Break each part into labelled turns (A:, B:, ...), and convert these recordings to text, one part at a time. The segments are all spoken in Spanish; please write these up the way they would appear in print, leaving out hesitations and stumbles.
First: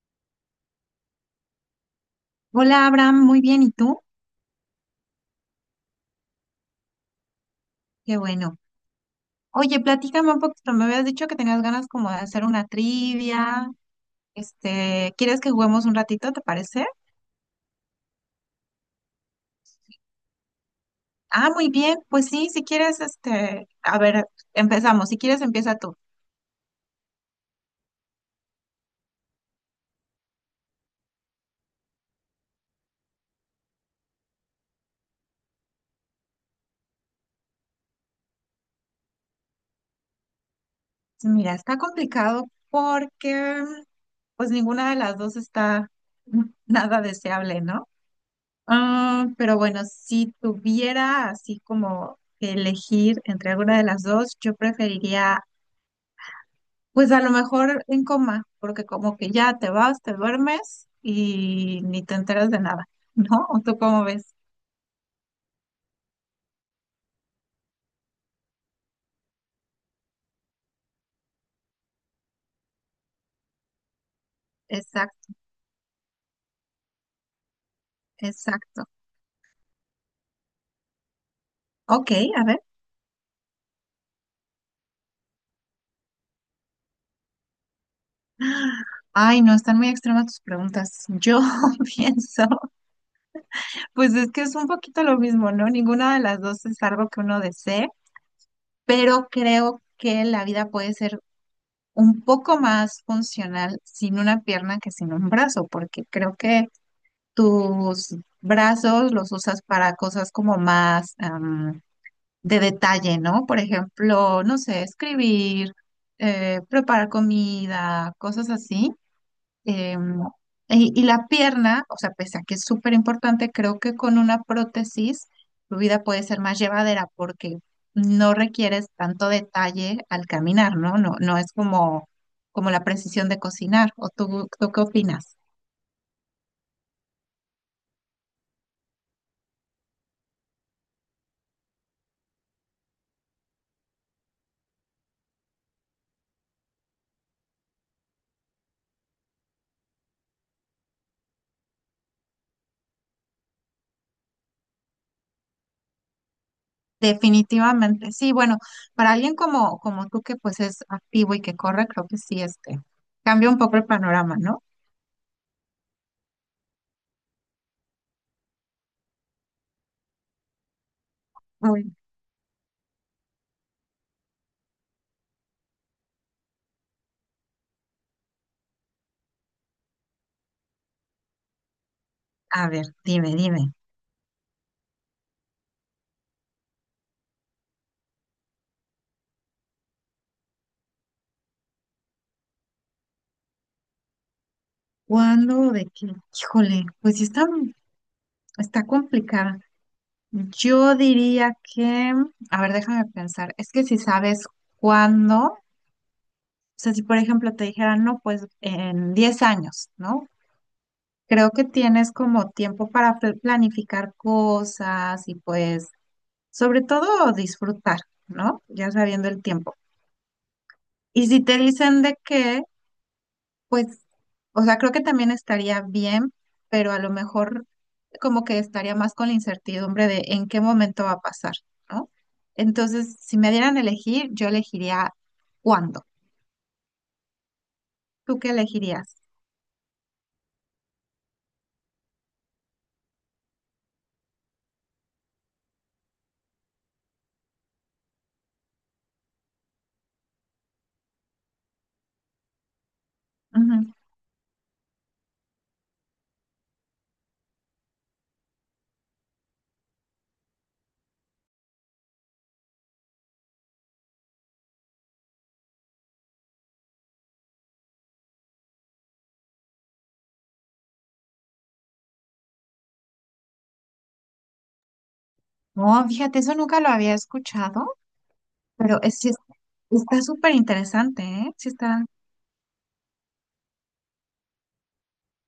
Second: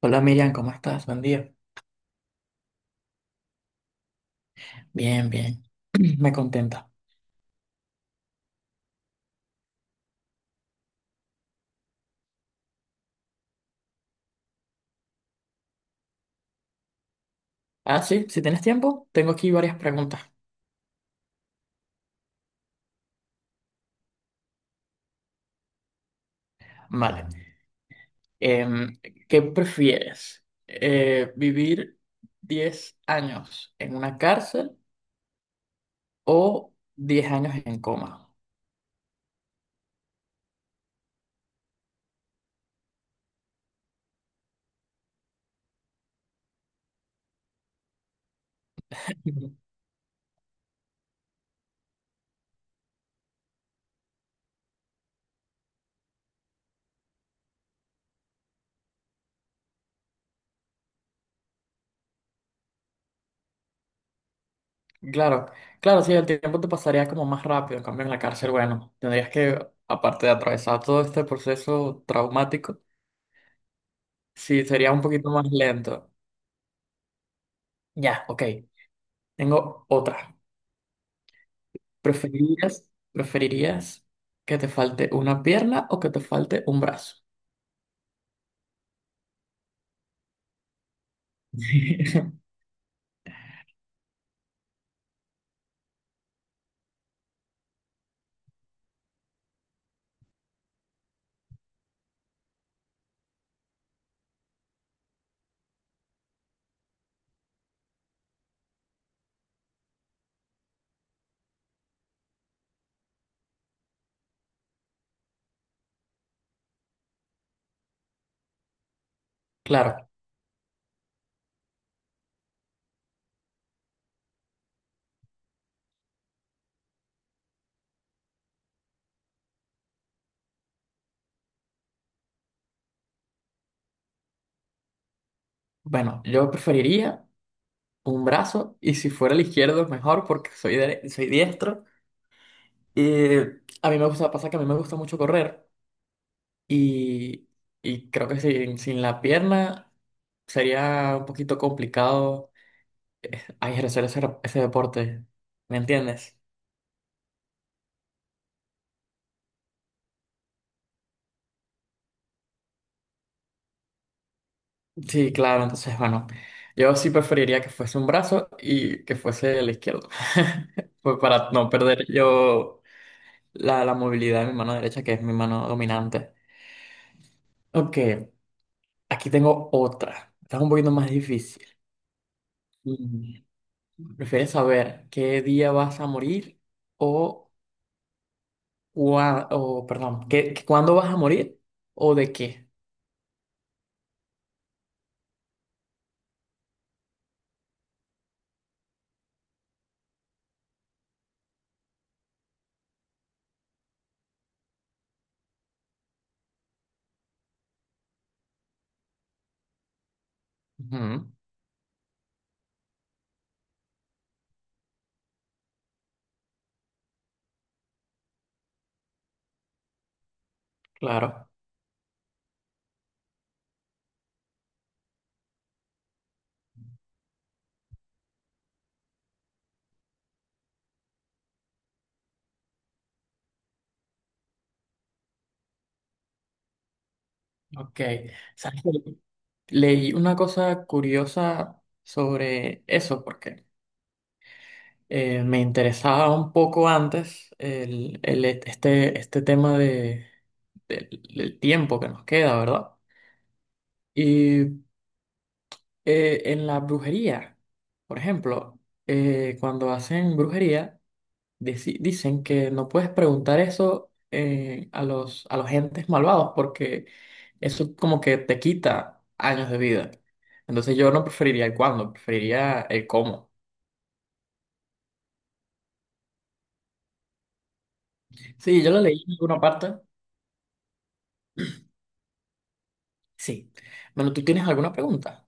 A: Hola Miriam, ¿cómo estás? Buen día.
B: Hola Abraham, muy bien, ¿y tú?
A: Bien, bien. Me contenta.
B: Qué bueno. Oye, platícame un poquito, me habías dicho que tenías ganas como de hacer una trivia, ¿quieres que juguemos un ratito, te parece?
A: Ah, sí, si tienes tiempo, tengo aquí varias preguntas.
B: Ah, muy bien, pues sí, si quieres, a ver, empezamos, si quieres empieza tú.
A: Vale. Em, ¿Qué prefieres? ¿Vivir 10 años en una cárcel o 10 años en coma?
B: Mira, está complicado porque pues ninguna de las dos está nada deseable, ¿no? Ah,
A: Ujú.
B: pero bueno, si tuviera así como que elegir entre alguna de las dos, yo preferiría. Pues a lo mejor en coma, porque como que ya te vas, te duermes y ni te enteras de nada, ¿no? ¿O tú cómo ves?
A: Claro, claro, sí, el tiempo te pasaría como más rápido. En cambio, en la cárcel, bueno, tendrías que, aparte de atravesar todo este proceso traumático, sí, sería un
B: Exacto,
A: poquito más lento. Ya, ok.
B: exacto.
A: Tengo otra.
B: Ok, a ver.
A: ¿Preferirías, preferirías que te falte una pierna o que te falte un brazo?
B: Ay, no, están muy extremas tus preguntas. Yo pienso, pues es que es un poquito lo mismo, ¿no? Ninguna de las dos es algo que uno desee, pero creo que la vida puede ser un poco más funcional sin una pierna que sin un brazo, porque creo que tus brazos los usas para cosas como más de detalle, ¿no? Por ejemplo, no sé, escribir, preparar comida, cosas así.
A: Claro,
B: Em, y la pierna, o sea, pese a que es súper importante, creo que con una prótesis tu vida puede ser más llevadera porque no requieres tanto detalle al caminar, ¿no? No es como, como la precisión de cocinar. ¿O tú qué opinas?
A: bueno, yo preferiría un brazo y si fuera el izquierdo mejor porque soy, soy diestro. Y a mí me gusta, pasa que a mí me gusta mucho correr y, y creo que sin la pierna sería un poquito complicado ejercer ese deporte, ¿me entiendes?
B: Definitivamente, sí, bueno, para alguien como, como tú que pues es activo y que corre, creo que sí, cambia un poco el panorama, ¿no?
A: Sí, claro, entonces, bueno, yo sí preferiría que fuese un brazo y que fuese el izquierdo. Pues para no
B: Uy,
A: perder yo la movilidad de mi mano derecha, que es mi mano dominante. Ok, aquí tengo otra. Está un poquito más difícil.
B: a ver, dime,
A: Mm,
B: dime,
A: ¿Prefieres saber qué día vas a morir o, cuándo vas a morir o de qué?
B: ¿cuándo o de qué? Híjole, pues sí está, está complicada. Yo diría que, a ver, déjame pensar, es que si sabes cuándo, o sea, si por ejemplo te dijeran, no, pues en 10 años, ¿no?
A: Ujú,
B: Creo que tienes como tiempo para planificar cosas y pues sobre todo disfrutar, ¿no? Ya sabiendo el tiempo. Y si
A: claro,
B: te dicen de qué, pues, o sea, creo que también estaría bien, pero a lo mejor como que estaría más con la incertidumbre de en qué momento va a pasar, ¿no? Entonces, si me dieran a elegir, yo elegiría cuándo.
A: ok.
B: ¿Tú qué
A: ¿Sabes?
B: elegirías?
A: Leí una cosa curiosa sobre eso porque me interesaba un poco antes este tema de, del, del tiempo que nos queda, ¿verdad?
B: Ujú.
A: Y en la brujería, por ejemplo, cuando hacen brujería, dicen que no puedes preguntar eso a a los entes malvados porque eso como que te quita años de vida. Entonces yo no preferiría el cuándo, preferiría el cómo.
B: No, fíjate, eso nunca lo había escuchado,
A: Sí, yo
B: pero
A: lo
B: es,
A: leí
B: sí
A: en
B: es-
A: alguna parte.
B: está súper interesante, ¿eh? Sí está.
A: Sí. Bueno, ¿tú tienes alguna pregunta?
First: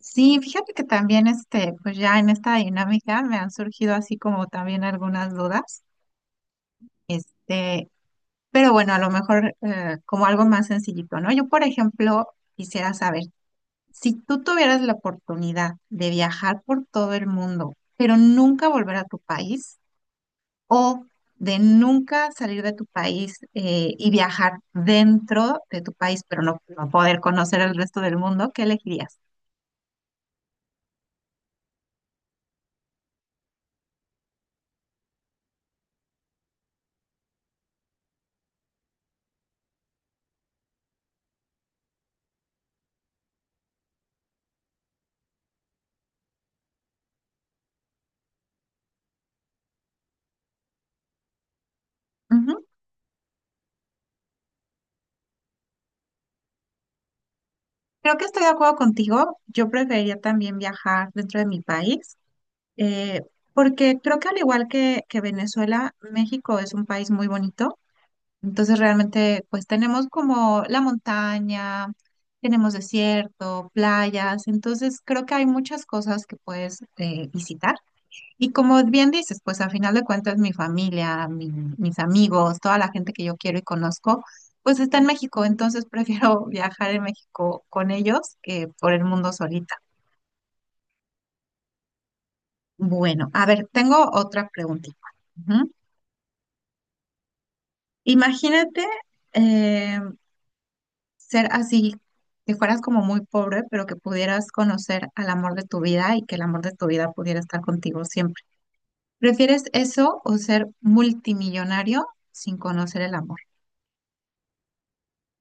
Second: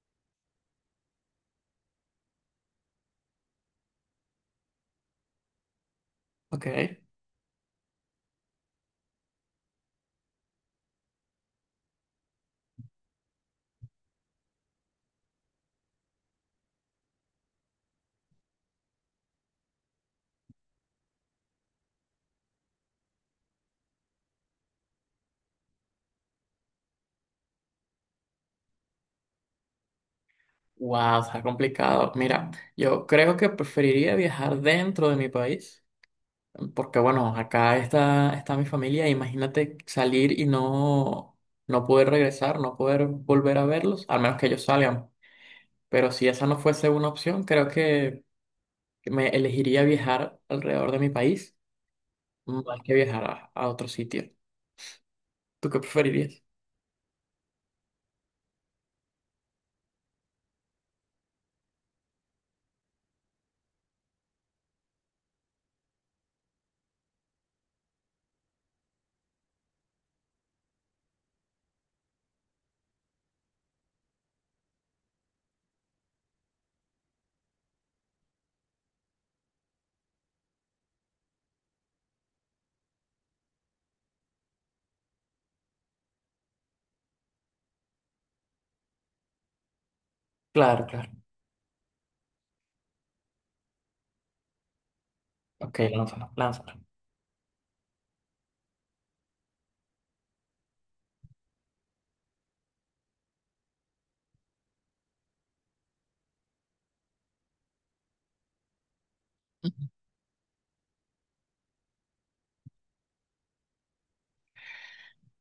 B: Sí, fíjate que también pues ya en esta dinámica me han surgido así como también algunas dudas,
A: Ok.
B: este, pero bueno, a lo mejor como algo más sencillito, ¿no? Yo, por ejemplo, quisiera saber, si tú tuvieras la oportunidad de viajar por todo el mundo, pero nunca volver a tu país, o de nunca salir de tu país y viajar dentro de tu país, pero no poder conocer el resto del mundo, ¿qué elegirías?
A: Wow, está complicado. Mira, yo creo que preferiría viajar dentro de mi país. Porque bueno, acá está, está mi familia, imagínate salir y no, no poder regresar, no poder volver a verlos, al menos que ellos salgan. Pero si esa no fuese una opción, creo que me elegiría viajar alrededor de mi país más que viajar a otro sitio. ¿Tú qué preferirías?
B: Creo que estoy de acuerdo contigo. Yo preferiría también viajar dentro de mi país, eh, porque creo que al igual que Venezuela, México es un país muy bonito. Entonces realmente pues tenemos como la montaña, tenemos desierto, playas. Entonces creo que hay muchas cosas que puedes visitar. Y como bien dices, pues al final de cuentas mi familia, mis amigos, toda la gente que yo quiero y conozco, pues está en México, entonces prefiero viajar en México con ellos que por el mundo solita.
A: Claro, claro.
B: Bueno, a ver, tengo otra preguntita. Ujú.
A: Ok, lánzalo, lánzalo.
B: Imagínate eh, ser así, que fueras como muy pobre, pero que pudieras conocer al amor de tu vida y que el amor de tu vida pudiera estar contigo siempre. ¿Prefieres eso o ser multimillonario sin conocer el amor?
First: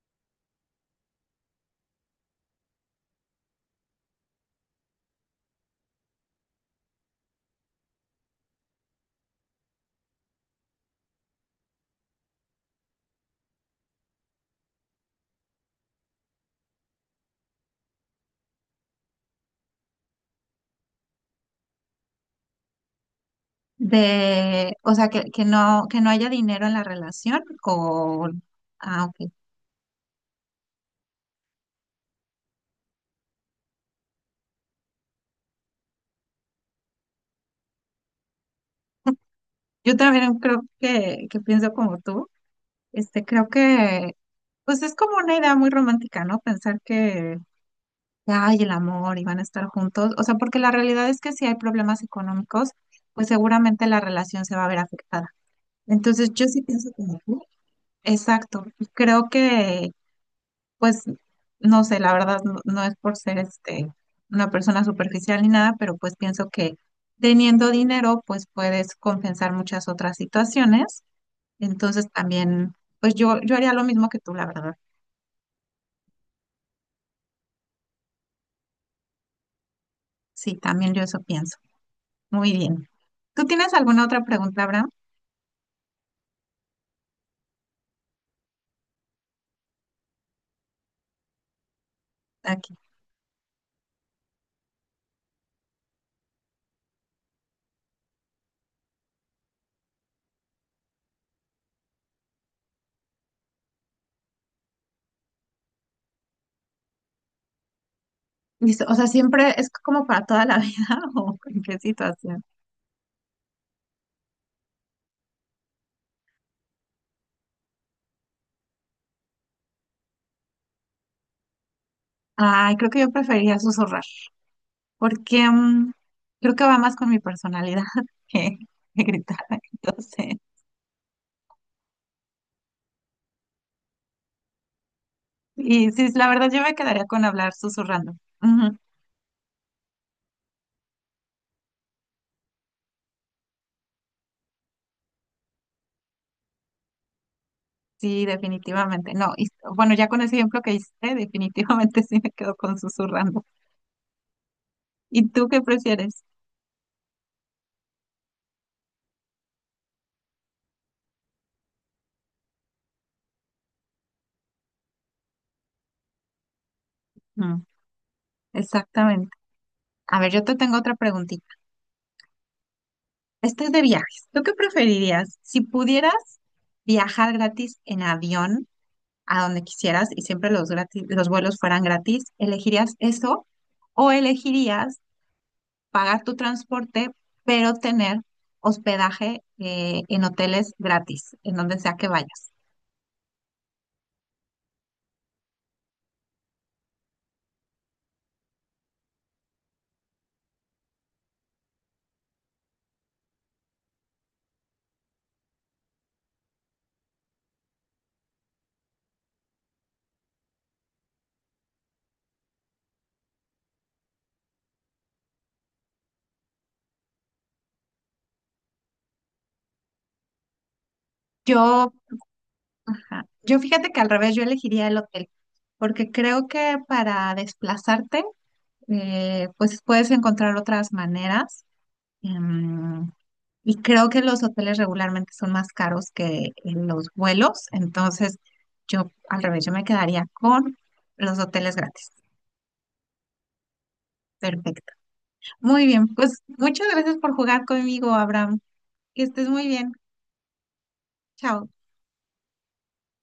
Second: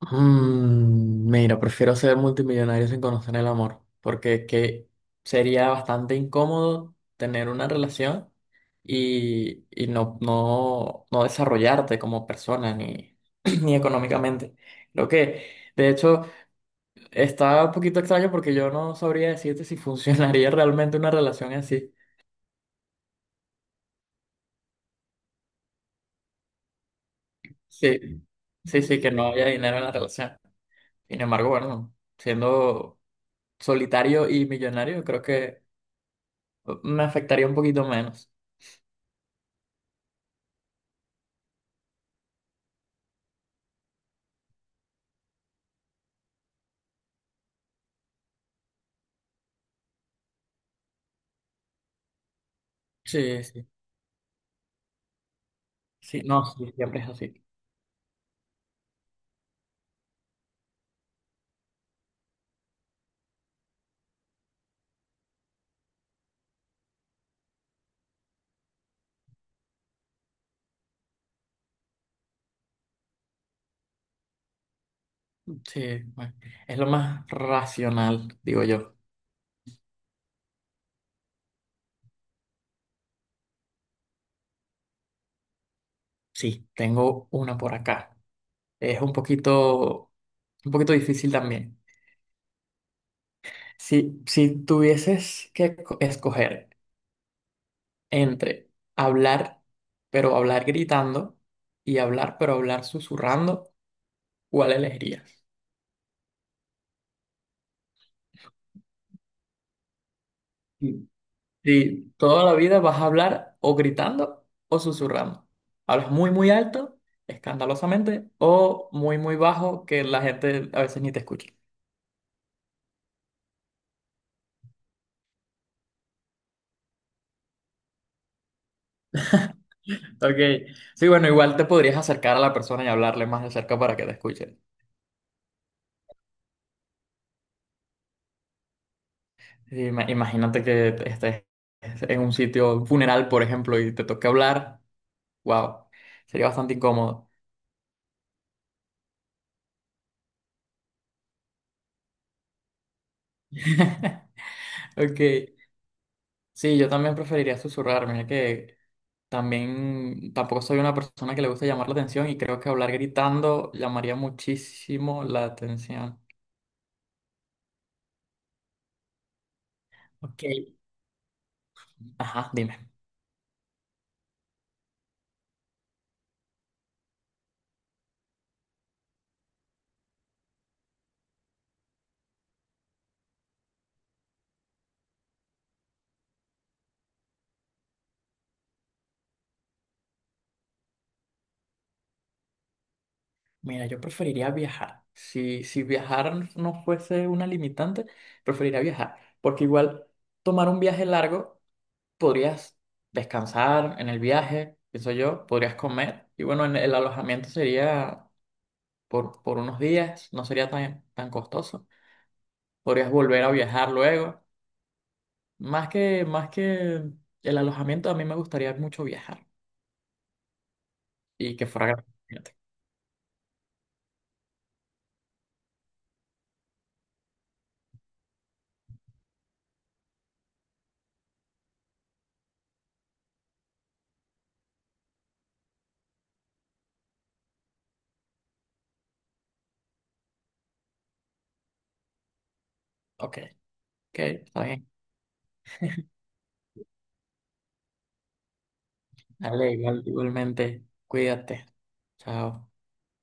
A: Mira, prefiero ser multimillonario sin conocer el amor, porque que sería bastante incómodo tener una relación y no desarrollarte como persona ni, ni económicamente. Lo que, de hecho, está un poquito extraño porque yo no sabría decirte si funcionaría realmente una relación así.
B: De, o sea, que no haya dinero en la relación
A: Sí,
B: o...
A: sí, sí,
B: Ah,
A: que
B: ok.
A: no haya dinero en la relación. Sin embargo, bueno, siendo solitario y millonario, creo que me afectaría un poquito menos.
B: Yo también creo que pienso como tú. Este, creo que, pues es como una idea muy romántica, ¿no? Pensar que, ay, el amor y van a estar juntos. O sea, porque la realidad es que si hay problemas económicos, pues
A: Sí, sí.
B: seguramente la relación se va a ver afectada.
A: Sí,
B: Entonces,
A: no,
B: yo sí
A: sí,
B: pienso
A: siempre es
B: como tú.
A: así.
B: Exacto. Creo que pues no sé, la verdad no es por ser este una persona superficial ni nada, pero pues pienso que teniendo dinero pues puedes compensar muchas otras situaciones. Entonces también, pues yo haría lo mismo que tú, la verdad.
A: Sí, bueno, es lo más racional, digo yo.
B: Sí, también yo eso pienso. Muy bien. ¿Tú tienes alguna otra pregunta, Abraham?
A: Sí. Tengo una por acá. Es un poquito difícil también.
B: Aquí.
A: Si tuvieses que escoger entre hablar, pero hablar gritando, y hablar, pero hablar susurrando, ¿cuál elegirías?
B: Listo. O sea, siempre es como para toda la vida o en qué
A: Sí,
B: situación.
A: toda la vida vas a hablar o gritando o susurrando. Hablas muy, muy alto, escandalosamente, o muy, muy bajo, que la gente a veces ni te escucha.
B: Ay, creo que yo preferiría susurrar. Porque creo que va más con mi personalidad que, que gritar. Entonces,
A: Ok, sí, bueno, igual te podrías acercar a la persona y hablarle más de cerca para que te escuche.
B: y sí, la verdad yo me quedaría con hablar susurrando. Ujú.
A: Imagínate que estés en un sitio, un funeral, por ejemplo, y te toque hablar. Wow, sería bastante incómodo.
B: Sí, definitivamente. No, y bueno, ya con ese ejemplo que hice, definitivamente sí me quedo con susurrando.
A: Ok,
B: ¿Y tú qué prefieres?
A: sí, yo también preferiría susurrar. Mira que. También tampoco soy una persona que le gusta llamar la atención y creo que hablar gritando llamaría muchísimo la atención.
B: Mm, exactamente. A ver,
A: Ok.
B: yo te tengo otra preguntita.
A: Ajá, dime.
B: Esta es de viajes. ¿Tú qué preferirías? Si pudieras viajar gratis en avión, a donde quisieras y siempre los gratis, los vuelos fueran gratis, ¿elegirías eso o elegirías pagar tu transporte, pero tener hospedaje en hoteles gratis, en donde sea que vayas?
A: Mira, yo preferiría viajar. Si viajar no fuese una limitante, preferiría viajar. Porque igual tomar un viaje largo, podrías descansar en el viaje, pienso yo, podrías comer. Y bueno, en el alojamiento sería por unos días, no sería tan, tan costoso. Podrías volver a viajar luego. Más que el alojamiento, a mí me gustaría mucho viajar y que fuera
B: Yo,
A: gratis.
B: ajá, yo fíjate que al revés, yo elegiría el hotel, porque creo que para desplazarte, pues puedes encontrar otras maneras. em, Y creo que los hoteles regularmente son más caros que los vuelos, entonces yo al revés, yo me quedaría con los hoteles gratis.
A: Ok, ok, está bien.
B: Perfecto. Muy bien, pues muchas gracias por jugar conmigo, Abraham. Que estés muy
A: Dale,
B: bien.
A: igualmente, cuídate.
B: Chao.
A: Chao.